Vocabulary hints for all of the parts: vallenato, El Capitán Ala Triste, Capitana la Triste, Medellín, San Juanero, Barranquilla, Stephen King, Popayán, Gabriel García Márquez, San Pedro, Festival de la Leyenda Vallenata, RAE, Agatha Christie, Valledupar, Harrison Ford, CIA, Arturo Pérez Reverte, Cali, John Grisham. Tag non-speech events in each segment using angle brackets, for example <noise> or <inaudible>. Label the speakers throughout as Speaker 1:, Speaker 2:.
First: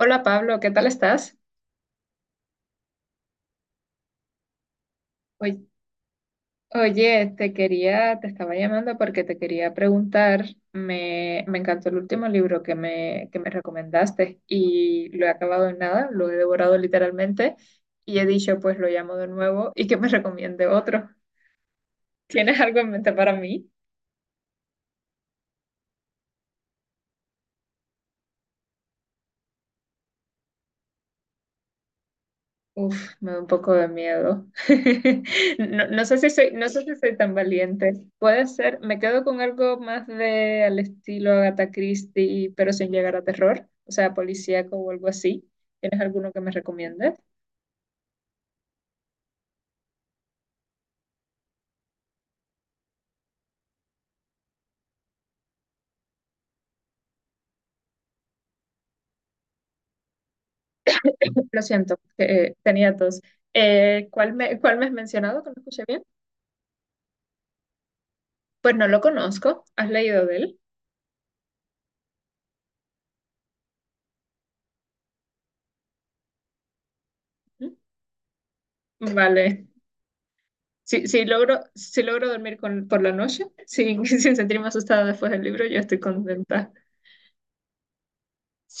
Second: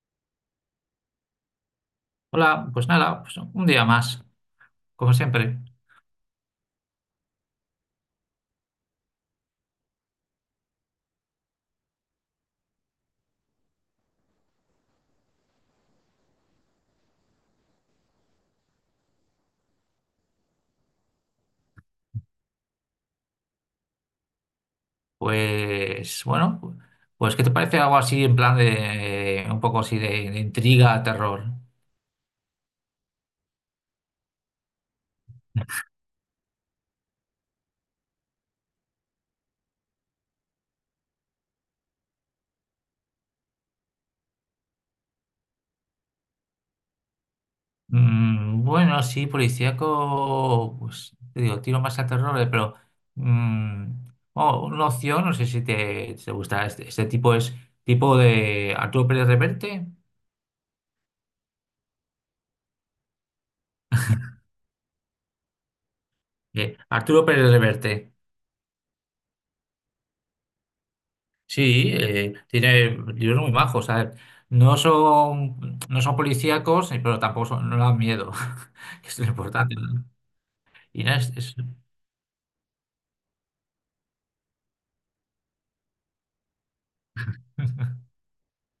Speaker 1: Hola Pablo, ¿qué tal estás?
Speaker 2: Hola, pues nada, pues un día más, como siempre.
Speaker 1: Oy- Oye, te estaba llamando porque te quería preguntar, me encantó el último libro que me recomendaste y lo he acabado en nada, lo he devorado literalmente y he dicho, pues lo llamo de nuevo y que me recomiende otro. ¿Tienes algo en mente para mí?
Speaker 2: Pues bueno, pues ¿qué te parece algo así en plan de un poco así de intriga, terror?
Speaker 1: Uf, me da un poco de miedo. <laughs> No, no sé si soy tan valiente. Puede ser, me quedo con algo más de al estilo Agatha Christie, pero sin llegar a terror, o sea, policíaco o algo así. ¿Tienes alguno que me recomiendes?
Speaker 2: Bueno, sí, policíaco, pues te digo, tiro más a terror, pero mm, oh, una opción, no sé si te gusta este tipo es tipo de Arturo Pérez Reverte.
Speaker 1: Lo siento, tenía dos. Cuál me has mencionado que no escuché bien?
Speaker 2: Arturo Pérez Reverte.
Speaker 1: Pues no lo conozco. ¿Has leído de él?
Speaker 2: Sí, tiene libros muy majos, a ver, no son policíacos, pero tampoco
Speaker 1: ¿Mm?
Speaker 2: no dan miedo, <laughs> que es lo
Speaker 1: Vale.
Speaker 2: importante, ¿no? Y
Speaker 1: Si,
Speaker 2: nada,
Speaker 1: si logro, si logro dormir con, por la noche, sin, <laughs> sin sentirme asustada después del libro, yo estoy contenta.
Speaker 2: <laughs>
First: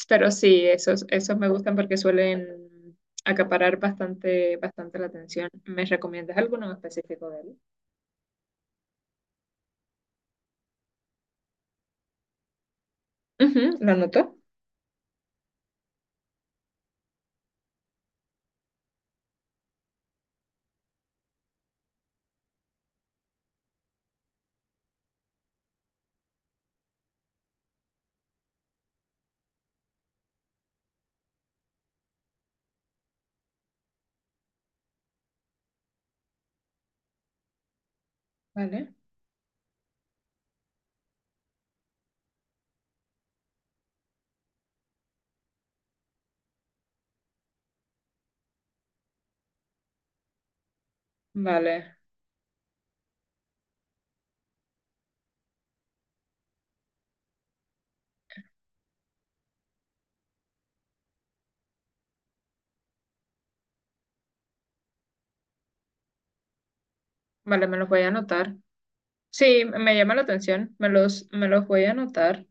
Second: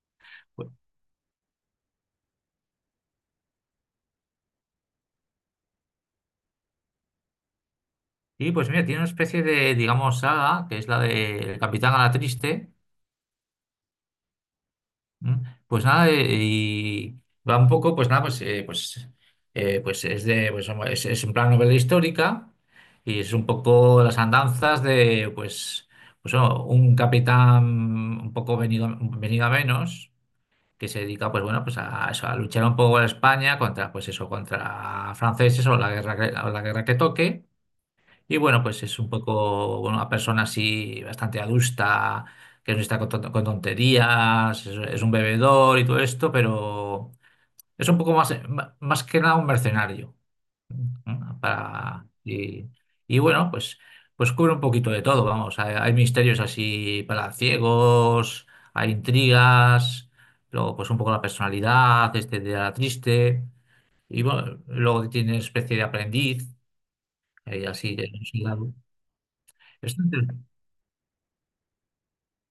Speaker 1: Pero sí,
Speaker 2: pues-
Speaker 1: esos me gustan porque suelen acaparar bastante la atención. ¿Me recomiendas alguno en específico de él?
Speaker 2: Y pues mira, tiene una especie de, digamos, saga, que es la de El Capitán Ala Triste.
Speaker 1: Ujú, ¿lo anotó?
Speaker 2: Pues nada, y va un poco, pues nada, pues hombre, es en plan novela histórica y es un poco las andanzas de, pues, pues bueno, un capitán un poco venido a menos que se dedica, pues bueno, pues a, eso, a luchar un poco en España contra, pues eso, contra franceses o la guerra o la guerra que toque. Y bueno, pues
Speaker 1: Vale,
Speaker 2: es un poco bueno, una persona así bastante adusta, que no está con tonterías. Es un bebedor y todo esto, pero es un poco más, más que nada un mercenario, ¿no?
Speaker 1: vale,
Speaker 2: Para, y bueno, pues, pues cubre un poquito de todo, vamos. Hay misterios así para ciegos, hay intrigas, luego pues un poco la personalidad, este de la triste, y bueno, luego tiene especie de aprendiz,
Speaker 1: vale, me los
Speaker 2: así
Speaker 1: voy
Speaker 2: de...
Speaker 1: a anotar. Sí, me llama la atención, me los voy a anotar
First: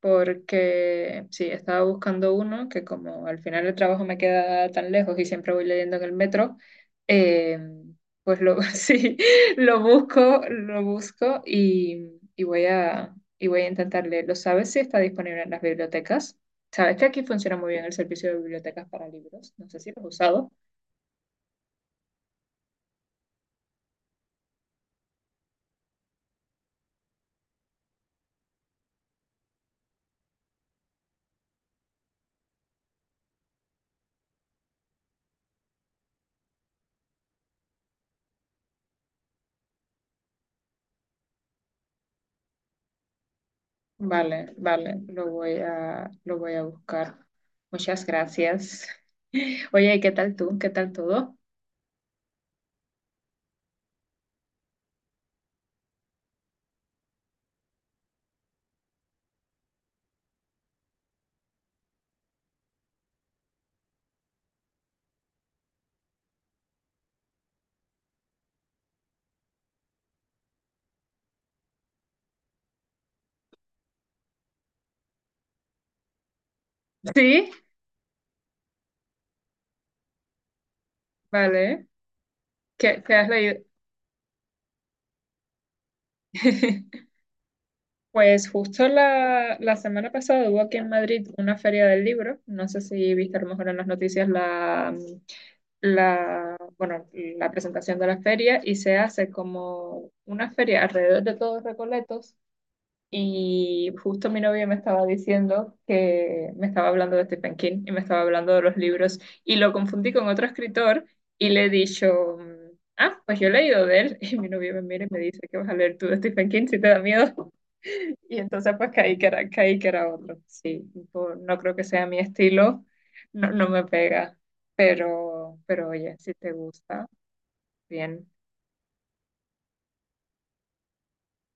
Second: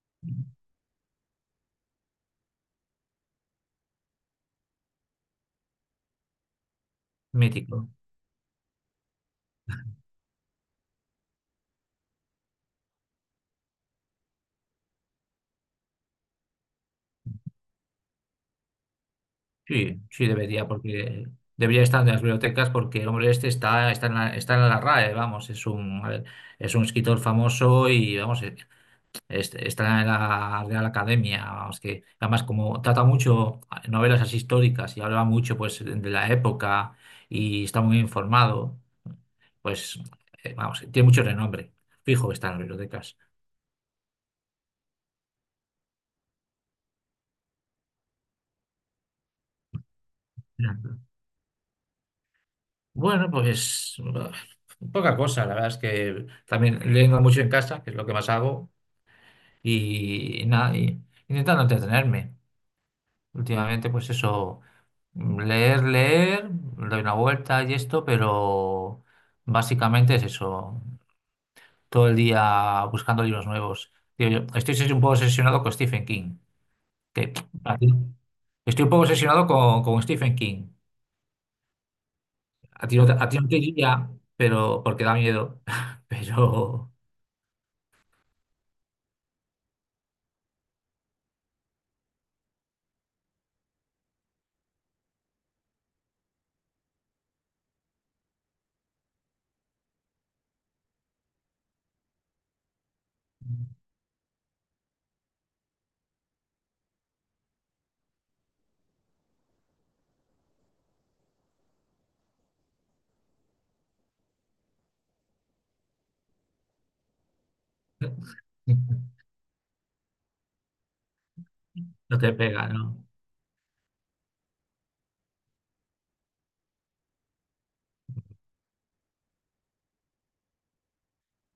Speaker 1: porque sí, estaba buscando uno que como al final el trabajo me queda tan lejos y siempre voy leyendo en el metro, eh,
Speaker 2: Mítico.
Speaker 1: pues lo, <laughs> sí, lo busco, y voy a intentar leerlo. ¿Sabes si está disponible en las bibliotecas? ¿Sabes que aquí funciona muy bien el servicio de bibliotecas para libros? No sé si lo
Speaker 2: Sí,
Speaker 1: has
Speaker 2: sí
Speaker 1: usado.
Speaker 2: debería, porque debería estar en las bibliotecas porque el hombre este está, está está en la RAE, vamos, es un, a ver, es un escritor famoso y vamos, está en la Real Academia, vamos, que además como trata mucho novelas así históricas y habla mucho pues de la época y está muy informado, pues vamos, tiene mucho renombre. Fijo que está en las bibliotecas.
Speaker 1: Vale, vale, lo voy a buscar. Muchas gracias. <laughs> Oye, ¿qué tal tú? ¿Qué tal todo?
Speaker 2: Bueno, pues bah, poca cosa, la verdad es que también leyendo mucho en casa, que es lo que más hago, y, nada, y intentando entretenerme. Últimamente, pues eso, leer, doy una vuelta y esto, pero básicamente es eso, todo el día buscando libros nuevos. Tío, yo estoy un poco obsesionado con Stephen King, que
Speaker 1: Sí,
Speaker 2: a ti- estoy un poco obsesionado con Stephen King.
Speaker 1: vale. Qué has
Speaker 2: A ti no te
Speaker 1: leído?
Speaker 2: diría, pero porque da miedo, <laughs> pero...
Speaker 1: <laughs> Pues justo la semana pasada hubo aquí en Madrid una feria del libro. No sé si viste a lo mejor en las noticias bueno, la presentación de la feria y se hace como una feria alrededor de todos Recoletos. Y justo mi novio me estaba diciendo que me estaba hablando de Stephen King y me estaba hablando de los libros y lo confundí con otro escritor y le he dicho, ah, pues yo he leído de él, <laughs> y mi novio me mira y me dice que vas a leer tú de Stephen King si te da miedo. <laughs> Y entonces pues caí que era otro. Sí, no creo que sea
Speaker 2: No
Speaker 1: mi
Speaker 2: te pega,
Speaker 1: estilo,
Speaker 2: ¿no?
Speaker 1: no, no me pega, pero oye, si te gusta, bien.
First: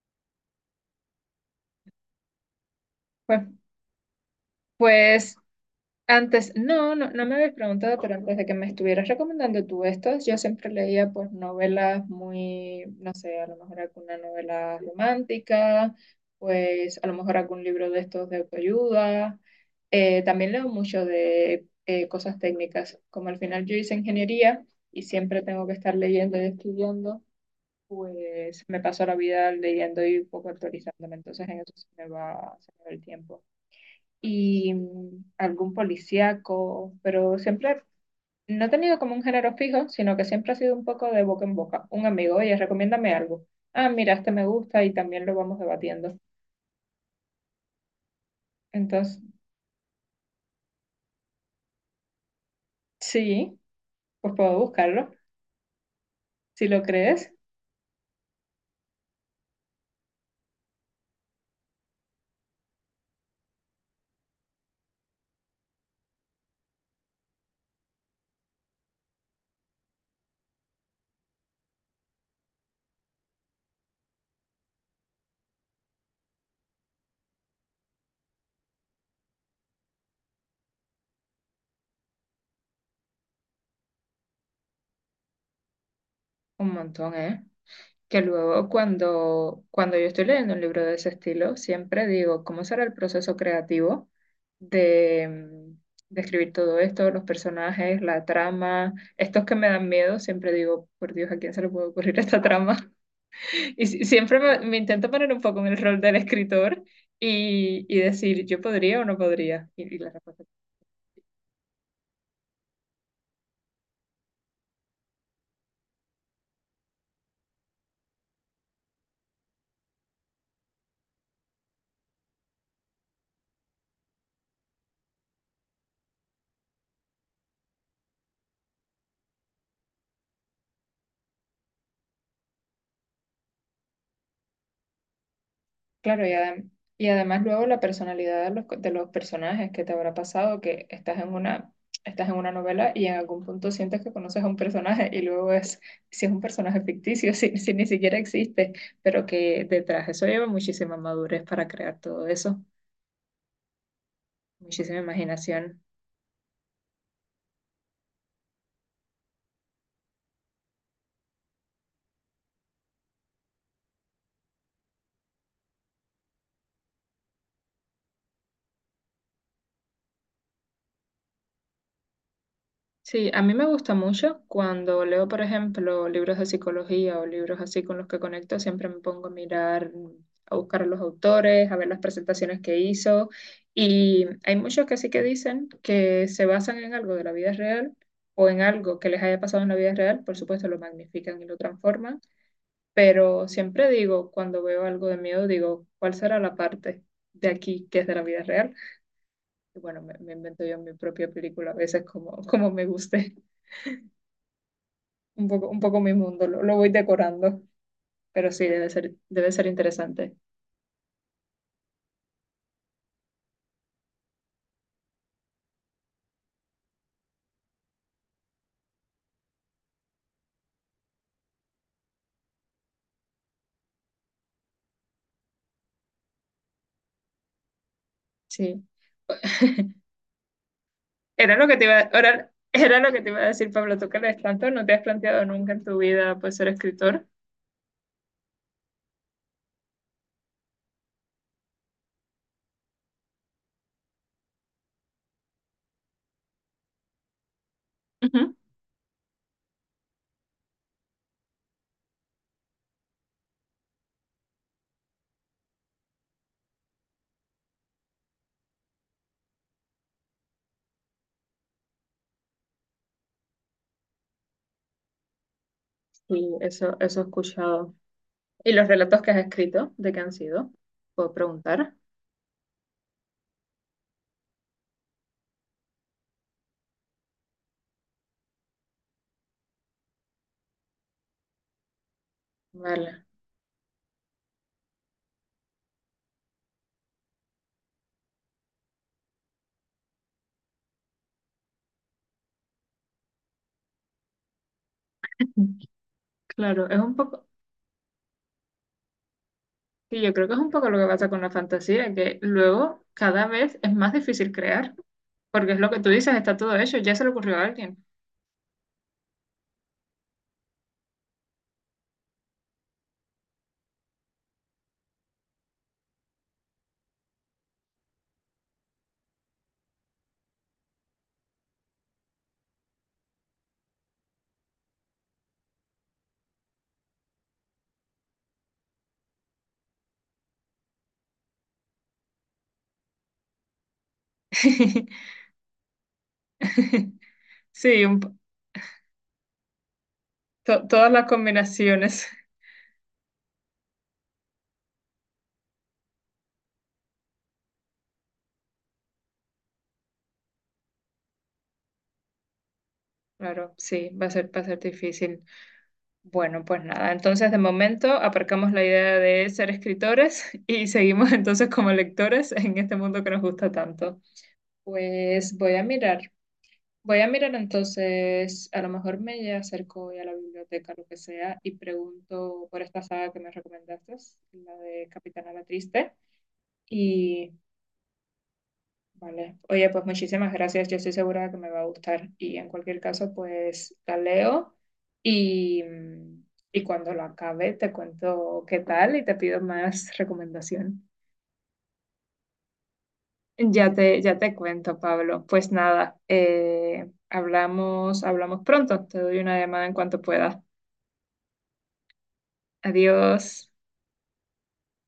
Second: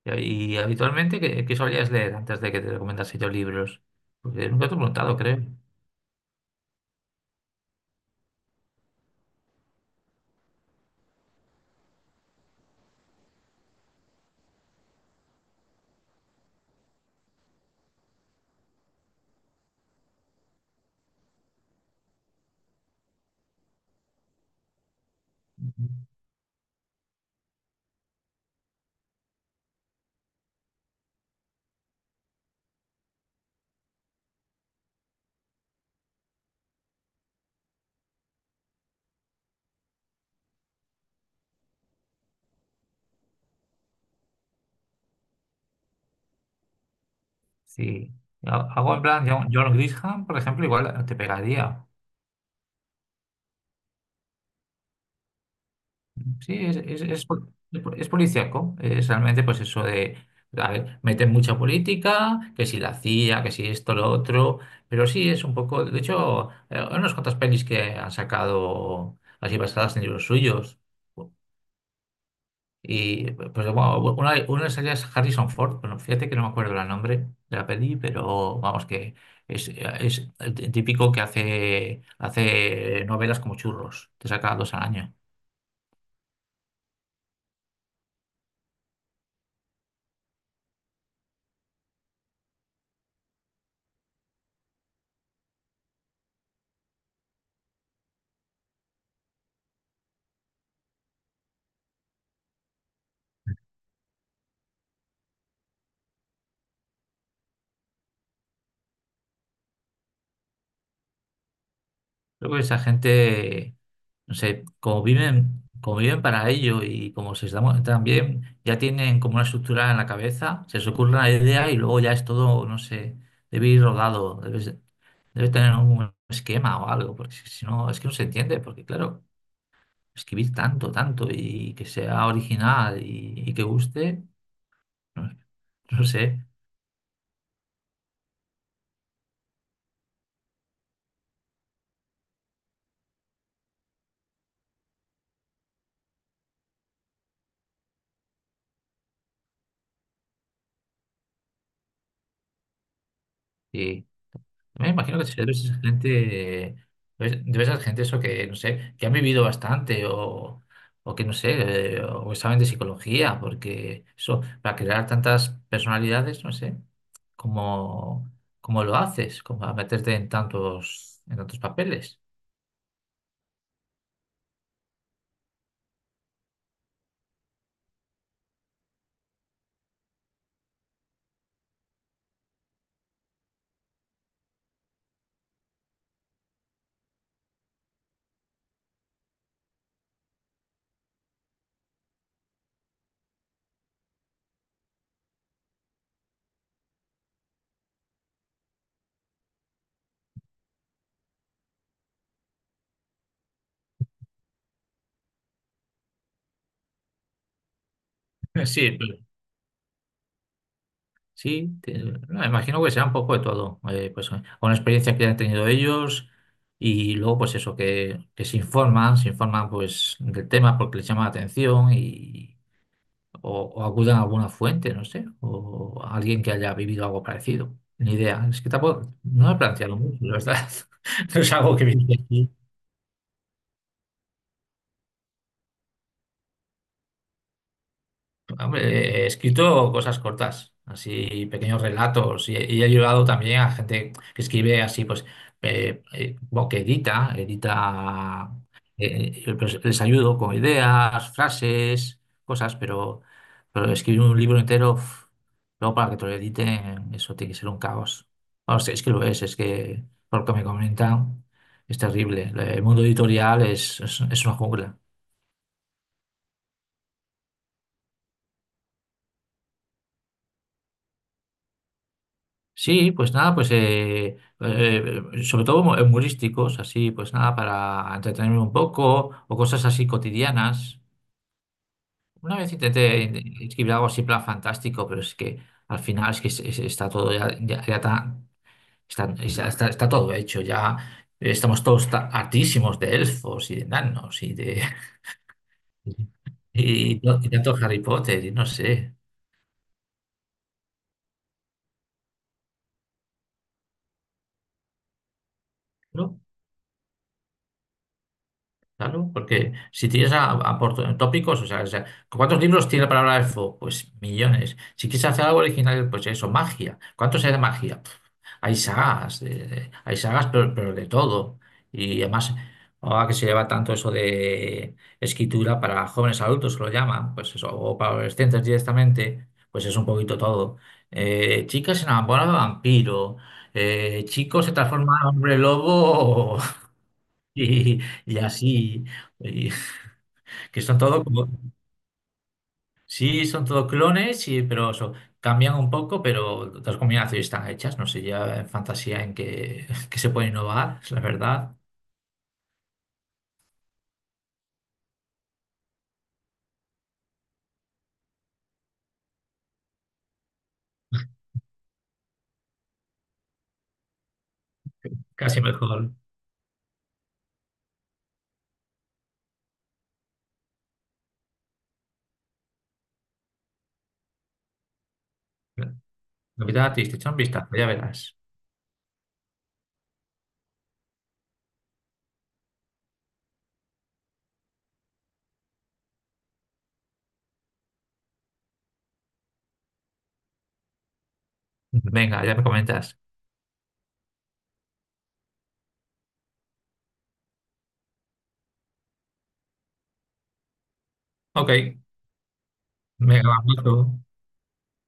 Speaker 2: Y habitualmente, ¿qué solías leer antes de que te recomendase yo
Speaker 1: Pues,
Speaker 2: libros? Porque nunca te he preguntado,
Speaker 1: pues,
Speaker 2: creo.
Speaker 1: antes, no me habías preguntado, pero antes de que me estuvieras recomendando tú estas, yo siempre leía pues novelas muy, no sé, a lo mejor alguna novela romántica, pues a lo mejor algún libro de estos de autoayuda. También leo mucho de cosas técnicas, como al final yo hice ingeniería y siempre tengo que estar leyendo y estudiando, pues me paso la vida leyendo y un poco actualizándome, entonces en eso se me va el tiempo y mm, algún policíaco, pero siempre no he tenido como un género fijo, sino que siempre ha sido un poco de boca en boca. Un amigo, oye, recomiéndame algo. Ah, mira, este me gusta y también lo vamos debatiendo.
Speaker 2: Sí. Algo en
Speaker 1: Entonces,
Speaker 2: plan, John Grisham, por ejemplo, igual te pegaría.
Speaker 1: sí, pues puedo buscarlo.
Speaker 2: Sí,
Speaker 1: Si
Speaker 2: es,
Speaker 1: lo
Speaker 2: es, es,
Speaker 1: crees,
Speaker 2: pol- es policíaco. Es realmente, pues eso de, a ver, meten mucha política, que si la CIA, que si esto, lo otro. Pero sí, es un poco. De hecho, hay unas cuantas pelis que han sacado así basadas en libros suyos. Y pues bueno, una de esas ya es Harrison Ford, bueno, fíjate que no me acuerdo el nombre de la peli, pero vamos que es el típico que hace novelas como churros, te saca dos al año.
Speaker 1: un montón, ¿eh? Que luego cuando yo estoy leyendo un libro de ese estilo, siempre digo, ¿cómo será el proceso creativo de, mm, de escribir todo esto, los personajes, la trama? Estos que me dan miedo, siempre digo, por Dios, ¿a quién se le puede ocurrir esta trama? <laughs> Y siempre me intento poner un poco en el rol del escritor y decir, ¿yo podría o no podría? Y la respuesta.
Speaker 2: Creo que esa gente, no sé, como viven para ello y como se están también ya tienen como una estructura en la cabeza, se les ocurre una idea y luego ya es todo, no sé, debe ir rodado, debe, debe tener un esquema o algo, porque si no, es que no se entiende, porque claro, escribir tanto y que sea original y que guste, no, <laughs> no
Speaker 1: Claro,
Speaker 2: sé.
Speaker 1: y además luego la personalidad de de los personajes que te habrá pasado, que estás en una novela y en algún punto sientes que conoces a un personaje y luego es, si es un personaje ficticio, <laughs> si ni siquiera existe, pero que detrás eso lleva muchísima madurez para crear todo eso,
Speaker 2: Y me
Speaker 1: muchísima
Speaker 2: imagino que debe ser
Speaker 1: imaginación.
Speaker 2: gente, debe ser gente eso que, no sé, que han vivido bastante o que no sé, o que saben de psicología, porque eso, para crear tantas personalidades, no sé, cómo, cómo lo haces, cómo a meterte en tantos papeles.
Speaker 1: Sí, a mí me gusta mucho cuando leo, por ejemplo, libros de psicología o libros así con los que conecto, siempre me pongo a mirar, a buscar a los autores, a ver las presentaciones que hizo. Y hay muchos que sí que dicen que se basan en algo de la vida real o en algo que les haya pasado en la vida real, por supuesto lo magnifican y lo transforman, pero siempre digo, cuando veo algo de miedo, digo, ¿cuál será la parte de aquí que es de la vida real? Y bueno, me invento yo mi propia película a veces como, <laughs> como me guste. Un poco, un poco mi mundo, lo voy decorando, pero sí,
Speaker 2: <laughs> Sí,
Speaker 1: debe ser interesante.
Speaker 2: sí, no, me imagino que será un poco de todo, pues con la experiencia que han tenido ellos y luego pues eso, que se informan pues del tema porque les llama la atención y o acudan a alguna fuente, no sé, o a alguien que haya vivido algo parecido. Ni idea, es que
Speaker 1: Sí.
Speaker 2: tampoco, no he planteado mucho, la verdad. <laughs> No es
Speaker 1: Era lo
Speaker 2: algo
Speaker 1: que te
Speaker 2: que
Speaker 1: iba,
Speaker 2: viene aquí.
Speaker 1: era lo que te iba a decir, Pablo, tú que lees tanto, no te has planteado nunca en tu vida pues, ser escritor.
Speaker 2: Hombre, he escrito cosas cortas, así pequeños relatos, y, he ayudado también a gente que escribe así, pues, bueno, que edita,
Speaker 1: Ujú.
Speaker 2: pues, les ayudo con ideas, frases, cosas, pero escribir un libro entero, uf, luego para que te lo editen, eso tiene que ser un caos. Bueno, es que lo es que por lo que me comentan, es terrible. El mundo editorial es, es una jungla.
Speaker 1: Sí, eso he escuchado. ¿Y los relatos que has escrito, de qué han sido? ¿Puedo preguntar?
Speaker 2: Sí, pues nada, sobre todo humorísticos, así, pues nada, para entretenerme un poco, o cosas así cotidianas. Una vez intenté
Speaker 1: Vale.
Speaker 2: escribir algo así, en plan fantástico, pero es que al final es que está todo ya, ya está todo hecho, ya estamos todos hartísimos de elfos y de enanos y de,
Speaker 1: <laughs>
Speaker 2: <laughs>
Speaker 1: Claro, es un
Speaker 2: y,
Speaker 1: poco,
Speaker 2: y tanto Harry Potter y no sé.
Speaker 1: sí, yo creo que es un poco lo que pasa con la fantasía, que luego cada vez es más difícil crear, porque es lo que tú dices, está todo hecho, ya se le ocurrió a alguien.
Speaker 2: Claro, porque si tienes a por tópicos, o sea, ¿cuántos libros tiene la palabra elfo? Pues millones. Si quieres hacer algo original, pues eso, magia. ¿Cuántos hay de magia? Pf, hay sagas, hay sagas, pero de todo. Y además, ahora que se lleva tanto eso de escritura para jóvenes adultos, que lo llaman, pues eso, o para adolescentes directamente, pues es un poquito todo. Chicas se enamoran de vampiro, chicos se transforman en
Speaker 1: <laughs>
Speaker 2: hombre lobo y,
Speaker 1: Sí, un,
Speaker 2: y así, y- que son
Speaker 1: Todas
Speaker 2: todo
Speaker 1: las
Speaker 2: como,
Speaker 1: combinaciones. <laughs>
Speaker 2: sí, son todo clones, y, pero eso, cambian un poco, pero las combinaciones están hechas, no sé, ya en fantasía en que, <laughs> que se puede innovar, la verdad,
Speaker 1: Claro, sí, va a ser difícil. Bueno, pues nada, entonces de momento aparcamos la idea de ser escritores <laughs> y seguimos entonces como lectores en este mundo que nos gusta tanto. Pues
Speaker 2: casi mejor.
Speaker 1: voy a mirar entonces, a lo mejor me acerco hoy a la biblioteca, lo que sea, y pregunto por esta saga que me recomendaste, la de Capitana la Triste,
Speaker 2: Navidad, te echa un
Speaker 1: y
Speaker 2: vistazo, ya verás.
Speaker 1: vale. Oye, pues muchísimas gracias. Yo estoy segura de que me va a gustar. Y en cualquier caso, pues la leo y, y cuando lo acabe te cuento qué tal y te pido más <laughs> recomendación.
Speaker 2: Venga, ya me comentas.
Speaker 1: Ya te cuento, Pablo. Pues nada, hablamos, hablamos pronto. Te doy una llamada en cuanto pueda.
Speaker 2: Ok, venga, un
Speaker 1: Adiós.
Speaker 2: abrazo.